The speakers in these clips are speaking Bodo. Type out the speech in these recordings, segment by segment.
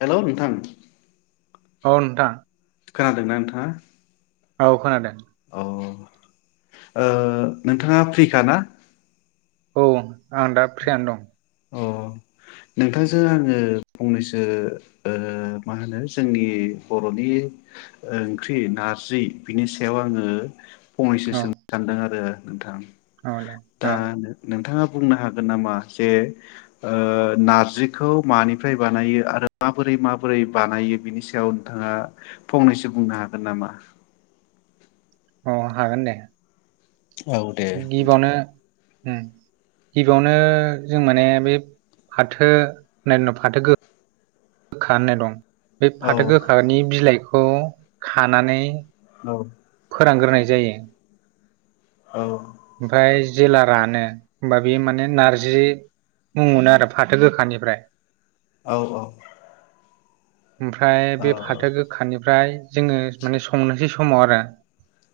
हेल' नोंथां। अ नोंथां। खोनादोंना नोंथाङा औ खोनादों। अ ओ नोंथाङा फ्रिखा ना? औ आं दा फ्रियानो दं। अ नोंथांजों आङो फंनैसो ओ मा होनो जोंनि बर'नि ओंख्रि नारजि बिनि सायाव आङो फंनैसो औ सोंनो सानदों आरो। नोंथां औ दे दा नोंथाङा बुंनो हागोन नामा जे ओ नारजिखौ मानिफ्राय बानायो आरो माबोरै माबोरै बानायो बिनि सायाव नोंथाङा फंनैसो बुंनो हागोन नामा? अ हागोन दे। औ दे गिबियावनो गिबियावनो जों माने बे फाथो होननाय फाथोगो गोखा होननाय दं बे औ फाथो गोखानि बिलाइ औ खानानै औ फोरान ग्रोनाय जायो। औ। ओमफ्राय जेला रानो ओमबा बे माने नारजि मुं मोनो आरो फाथो गोखानिफ्राय औ औ। ओमफ्राय बे फाथो गोखानिफ्राइ जोङो माने संनोसै समाव आरो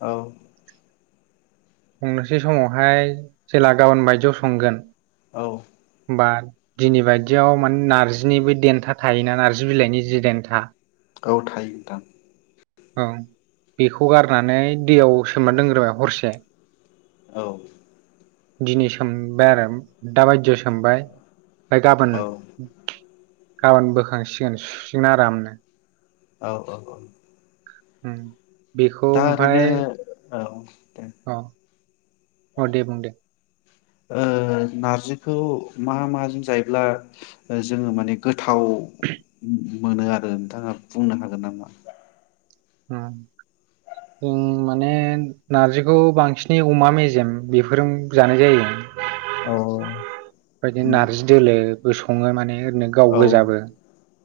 औ। संनोसै समावहाय जेला गाबोन बायदिआव संगोन औ। बाद दिनै बायदियाव माने नार्जिनि बै देन्था थायोना नार्जि बिलाइनि जि देन्था औ थायो नोंथां औ बेखौ गारनानै दैयाव सोमना दोनग्रोबाय हरसे औ। दिनै सोमबाय आरो दाबायदियाव सोमबाय फाय गाबोन औ गाबोन बोखांसिगोन सुसिगोन आरामनो औ ओ औ। उम दा ओरैनो ओ अह अदे बुंदे ओ नारजिखौ माहा माहाजों जायोब्ला ओ-जोङो माने गोथाव उम मोनो आरो नोंथाङा बुंनो हागोन नामा? उम ओं माने नारजिखौ बांसिनै अमा मेजेम बेफोरजों जानाय जायो। औ। बायदि नार्जि दोलो बो सङो माने नो गाव औ गोजाबो।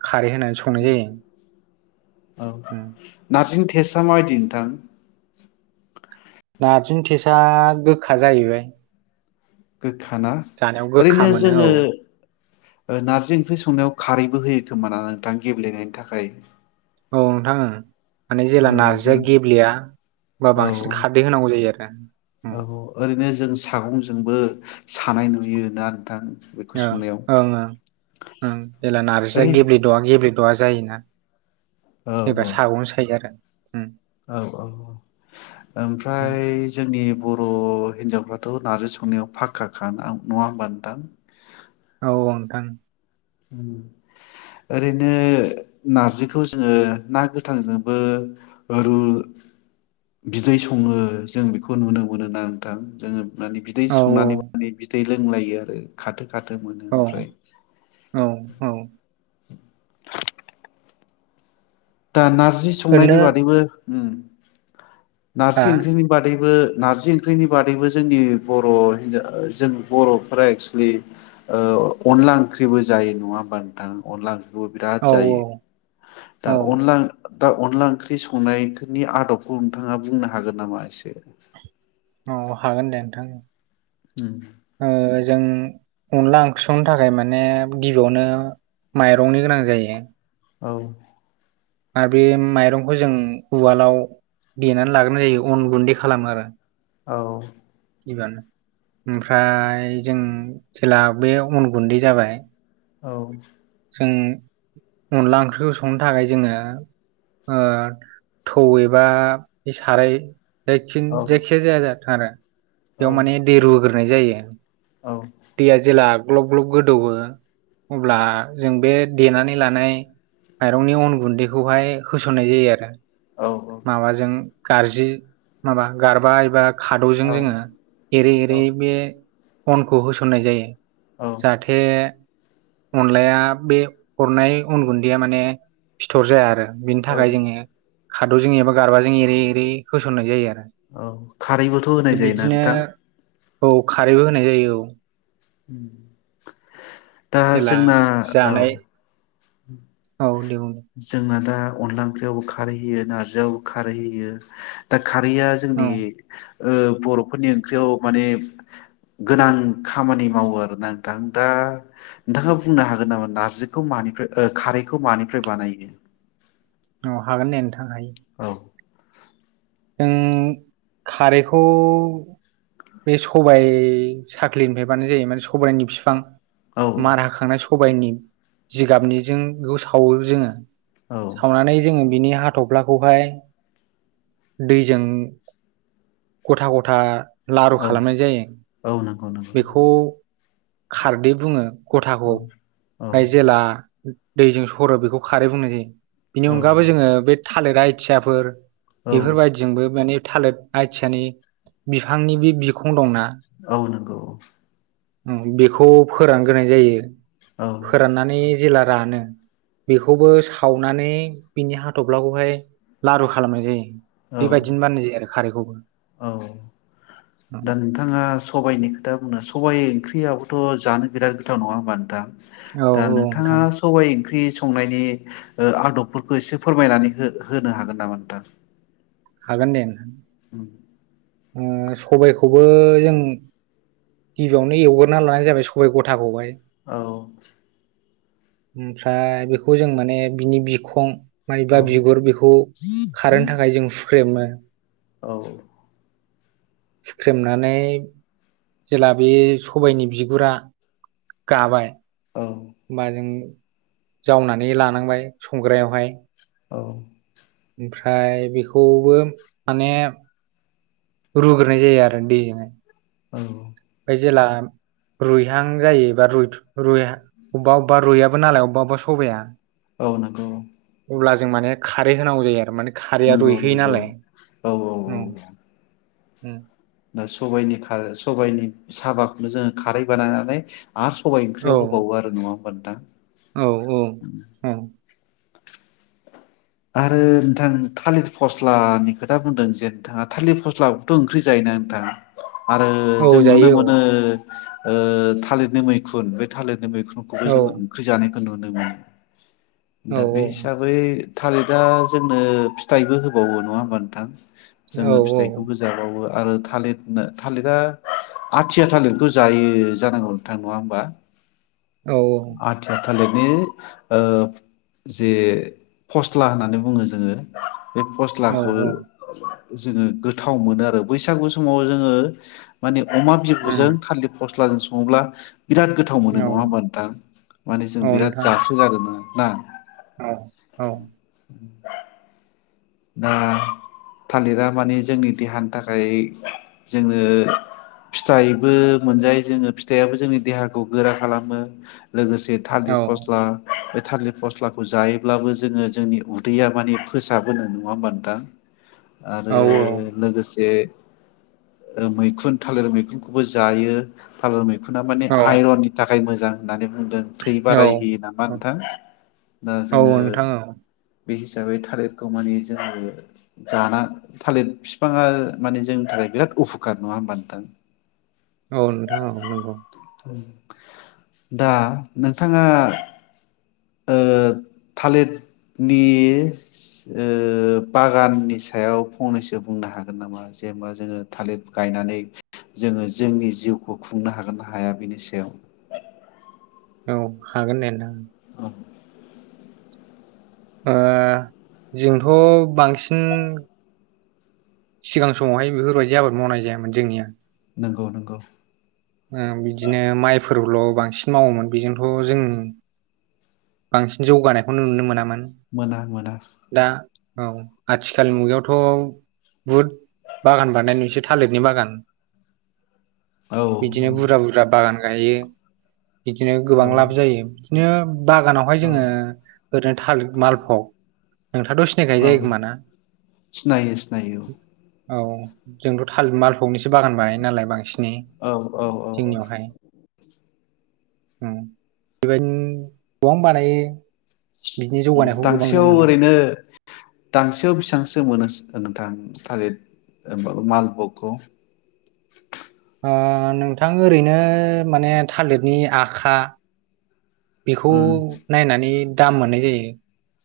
खारै होनानै संनाय जायो उम। टेसा मायदि नोंथां नार्जिनि टेसाया गोखा जाहैबाय। गोखाना जानायाव गोखा ओरैनो मोनो औ जोङो ओ नार्जि ओंख्रि संनायाव खारैबो होयो खोमाना नोंथां गेब्लेनायनि थाखाय? औ नोंथां ओ माने ओ जेला नार्जिया जों गेब्लेया ओमबा बांसिन औ खारदै होनांगौ जायो आरो ना उम। औ ओरैनो जों सागंजोंबो सानाय नुयो ना नोंथां। बेखौ ओं संनायाव ओं ओं ओं जेला नार्जिया ओरै गेब्लेद'आ गेब्लेद'आ जायोना। औ जेबा साग'नो सायो आरो। उम औ औ उम ओमफ्राय जोंनि बर' हिनजावफ्रा थ' नारजि संनायाव फाखाखा [unintelligible] नङा होमबा नोंथां औ औ नोंथां। ओरैनो नारजिखौ जोङो ना गोथांजोंबो रु [inaudible] बिदै सङो जों बेखौ नुनो मोनो ना नोंथां जोङो माने बिदै औ संनानै माने बिदै लोंलायो आरो खाथो खाथो मोनो औ ओमफ्राय औ औ दा ना नारजि ओरैनो संनायनि बादैबो ओम हा नारजि ओंख्रिनि बादैबो नारजि ओंख्रिनि बादैबो जोंनि बर' हिनजाव जों बर'फोरा एक्सुुलि अनला ओंख्रिबो जायो नङा होमबा नोंथां अनला खौबो बिराद औ जायो दा औ अनला दा अनला ओंख्रि संनायफोरनि आदबखौ नोंथाङा बुंनो हागोन नामा एसे? औ हागोन दे नोंथां ओ जों अनला ओंख्रि संनो थाखाय माने गिबियावनो माइरंनि गोनां जायो। औ आर बे माइरंखौ जों उवालाव देनानै लाग्रोनाय जायो अन गुन्दै खालामो आरो। औ एबानो ओमफ्राय जों जेला बे अन गुन्दै जाबाय औ जों अनला ओंख्रिखौ संनो थाखाय जोङो ओ थौ एबा बे साराय जायखि औ जायखिजाया जाया जाथों आरो औ बेयाव माने दै रु नाय जायो। दैया जेला ग्लब ग्लब गोदौवो अब्ला जों बे देनानै लानाय माइरंनि अन गुन्दैखौहाय होसननाय जायो आरो। माबाजों गारजि माबा गारबा एबा खादौजों औ औ जोङो एरै एरै बे बनखौ होसननाय जायो औ जाथे अन लाया बे हरनाय उन गुन्दैया माने फिथर जाया आरो बिनि थाखाय जोङो खादौ जों एबा गारबाज जों एरै एरै होसननाय जायो आ औ खारैबोथ' होनाय जायोना नोंथां औ खारैबो होनाय जायो औ [unintelligible] दा जेला जोंना औ जानाय [unintelligible] औ दे बुं जोंना थ दा अनला ओंख्रियावबो खारहैयो नारजियावबो खारैहैयो दा खारैया औ जोंनि ओ बर'फोरनि ओंख्रियाव माने गोनां खामानि मावो आरोना नोंथां दा नोंथाङा बुंनो हागोन नामा नारजिखौ मानिफ्राय ओ खारैखौ मानि फ्राय बानायो अह हागोन दे नोंथ आं हायो औ जों खारैखौ बे सबाय साख्लिनिफाय बानायनाय जायो माने सबाइनि फिफां औ मारा होखांनाय स सबाइनि जिगाबनिजों बेखौ सावो जोङो औ सावनानै जोङो बिनि हाथ'ब्लाखौहाय दैजों गथा गथा लारु औ खालामनाय जायो औ नंगौ नंगौ बेखौ खारदै बुङो औ ग'थाखौ औ गाय जेला [unintelligible] दैजों सरो बेखौ खारै बुंनाय जायो बिनि औ अनगाबो जोङो बे थालिर आइथियाफोर औ बेफोरबायदिजोंबो माने थालिर आथियानि बिफांनि बे बिखं दंना औ नंगौ [inaudible] उम बेखौ फोरानग्रोनाय जायो औ फोराननानै जेला रानो बेखौबो सावनानै बिनि हाथफ्लाखौहाय लारु खालामनाय जायो औ बेबायदिनो बाननाय जायो आरोखि खारैखौबो औ दा औ नोंथाङा सबाइनिखौ दा सबाइ ओंख्रियाबोथ' जानो बिराद गोथाव नङा होमबा नोंथां औ दा नोंथाङा नोंथां सबाइ ओंख्रि संनायनि ओ आदबफोरखौ एसे फोरमायनानै हो होनो हागोन नामा नोंथां हागोन दे [unintelligible] ओ सबायखौबो जों गिबियावनो एवग्रोना लानाय जाबाय सबाय गथाखौहाय औ ओमफ्राय बेखौ जों माने बिनि बिखं औ मानिबा बिगुर बेखौ खारनो थाखाय जों [unintelligible] औ थुख्रेमनानै जेला बे सबायनि बिगुरा गाबाय औ होनबा जों जावनानै लानांबाय संग्रायावहाय औ ओमफ्राय बेखौबो माने रुग्रोनाय जायो आरो दैजोंनो औ जेला रुइहां जायो एबा रुइइ अबेबा अबेबा रुइयाबो नालाय अबेबा अबेबा सबाइाया औ नांगौ औ अब्ला जों माने खारै होनांगौ जायो आरो माने खारैया नंगौ रुइहोयो नंगौ नालाय औ औ औ ओम दा सबायनि खार सबायइनि साबाखौनो जोङो खारै बानायनानै आरो सबाय ओंख्रियाव होबावो आरो नङा होनोमब्लानो दा औ औ आरो नोंथां थालिर फस्लानि खोथा बुंदों जे नोंथाङा थालिर फस्लाखौथ' ओंख्रि जायोना नोंथाङा आरो औ जों नुनो जायो मोनो ओ थालिरनि मैखुन बे थालिर मैखुनखौबो औ जों ओंख्रि जानाय नुनो मोनो। औ दा बे हिसाबै थालिरा जोंनो फिथाइबो होबावो नङा होमबा नोंथां। औ जोङो फिथाइखौबो जाबावो। आरो थालिर थालिरा आथिया थालिरखौ जायो जानांगौ नोंथां नङा होमबा। औ औ। आथिया थालिरनि ओ जे फस्ला होननानै बुङो जोङो। बे औ फस्लाखो औ जोङो गोथाव मोनो आरो बैसागु समाव जोङो माने अमा उम बिबुजों थालिर फस्ला फस्लाजों सङोब्ला बिराद गोथाव मोनो औ नङा होमबा। नोंथां माने जों बिराद नोंथां जासोगारो ना नोंथां। ना। औ औ। दा थालिरा माने जोंनि देहानि थाखाय जोङो फिथाइबो मोनजायो जोङो फिथाइयाबो जोंनि देहाखौ गोरा खालामो। लोगोसे औ थालिर फस्ला थालिर फस्लाखौ जायोब्लाबो जोङो जोंनि उदैया माने फोसाबो नो नङा होनबा नोंथां। आरो औ लोगोसे मैखुन थालिर मैखुनखौबो जायो थालिर मै खुना माने औ आइरननि थाखाय थाखाय मोजां होननानै बुंदों थै औ बारायहोयो नामा औ नोंथां दा औ जोङो नोंथां बे हिसाबै थालिर खौ माने जोङो जाना थालिर बिफाङा माने जोंनि थाखाय बिराद उप'कार नङा होमबा नोंथां। औ नोंथां औ नंगौ। दा नोंथाङा ओ थालिरनि ओ बागाननि सायाव फंनैसो बुंनो हागोन नामा जेनेबा जोङो थालिर गायनानै जोङो जोंनि जिउखौ खुंनो हागोना हाया बिनि सायाव औ हागोन दे नोंथां। औ ओ जोंथ' बांसिन सिगां समावहाय बेफोरबायदि आबाद मावनाय जायामोन जोंनिया। नंगौ नंगौ। ओ बिदिनो माइफोरल' बांसिन मावोमोन बेजोंथ' जों बांसिन जौगानायखौनो नुनो मोनामोन। मोना मोना। दा औ आथिखालनि मुगायावथ' बुहुद बागान बानाय नुसै थालिरनि बागान औ बिदिनो औ बुरजा बुरजा बागान गायो [inaudible] बिदिनो गोबां औ लाब जायो दिनो बागानावहाय औ जोङो ओरैनो थालिर मालफ'ग नोंथाङाथ' सिनाय खायो औ जायो खोमा ना? सिनायो सिनायो औ जोंथ' थालिर मालफ'गनिसो बागान बानायो नालाय बांसिन औ औ औ औ ओम बेबायदिनो बावनो बानायो बिनि जौगानायखौ गोबां नुनो दांसेयाव मोनो ओरैनो दांसेयाव बेसेबांसो मोनो नोंथां? थालिद ओ माबा मालफगखौ ओ नोंथां ओरैनो माने थालिरनि आखा बेखौ औ नायनानै दाम मोननाय जायो।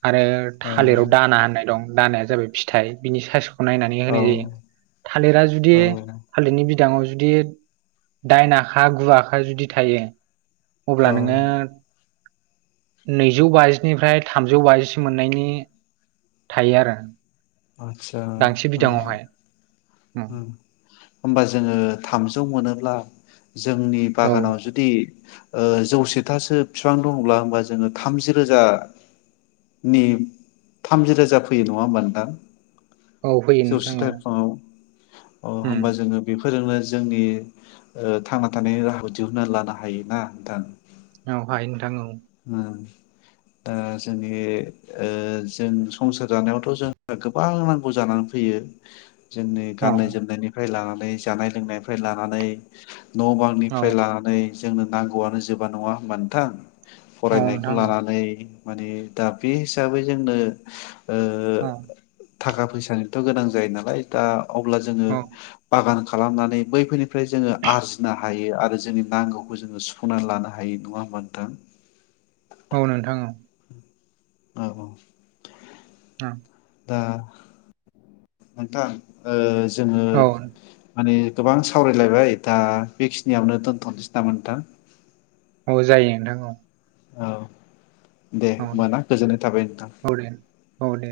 आरो थालिराव दाना होननाय दं। दानाया जाबाय फिथाइ बिनि सायस' नायनानै औ होनाय जायो थालिरा जुदि औ थालिरनि बि दांङाव जुदि दाइन आखा गु आखा जुदि थायो अब्ला औ नोङो नैजौ बाजिनिफ्राय थामजौ बाजिसो मोननायनि थायो आरो आतसा गांसे बिदाङावहाय उम, होमबा जोङो थामजौ मोनोब्ला जोंनि औ बागानाव जुदि ओ जौसेथासो बिफां दङब्ला होमबा जोङो थामजि रोजानि थामजि रोजा फैयो नङा होमबा नोंथां? औ फैयो नोंथां जौसेथा औ बिफाङाव अ उम, होमबा जोङो बे फोरजोंनो जोंनि ओ थांना थानायनि राहाखौ दिहना लानो हायो ना नोंथां। औ हायो नों ओ दा जोंनि ओ‌ जों संसार जानायावथ' जोंहा गोबां नांगौ जानानै फैयो। जोंनि औ गाननाय जोमनायनिफ्राय लानानै नै जानाय लोंनायनिफ्राय लानानै न' औ बांनिफ्राय लानानै जोंनो नांगौआनो जोबा नङा होमबा नोंथां? औ फरायनायखौ नोंथां औ लानानै माने दा बे हिसाबै जोंनो ओ औ। थाखा फैसानिथ' गोनां जायो नालाय दा। अब्ला जोङो औ बागान। खालामनानै बैफोरनिफ्राय जोङो आरजिनो हायो आरो जोंनि नांगौखौ जोङो सुफुंनानै लानो हायो नङा होमबा नोंथां। औ नोंथां औ। औ औ। औ। दा नोंथां। जोङो औ माने। गोबां सावरायलायबाय दा बेखिनियावनो दोन्थ'नोसै नामा नोंथां। औ जायो नोंथां औ। औ। दे औ होमबा ना गोजोननाय थाबाय नोंथां। औ दे औ दे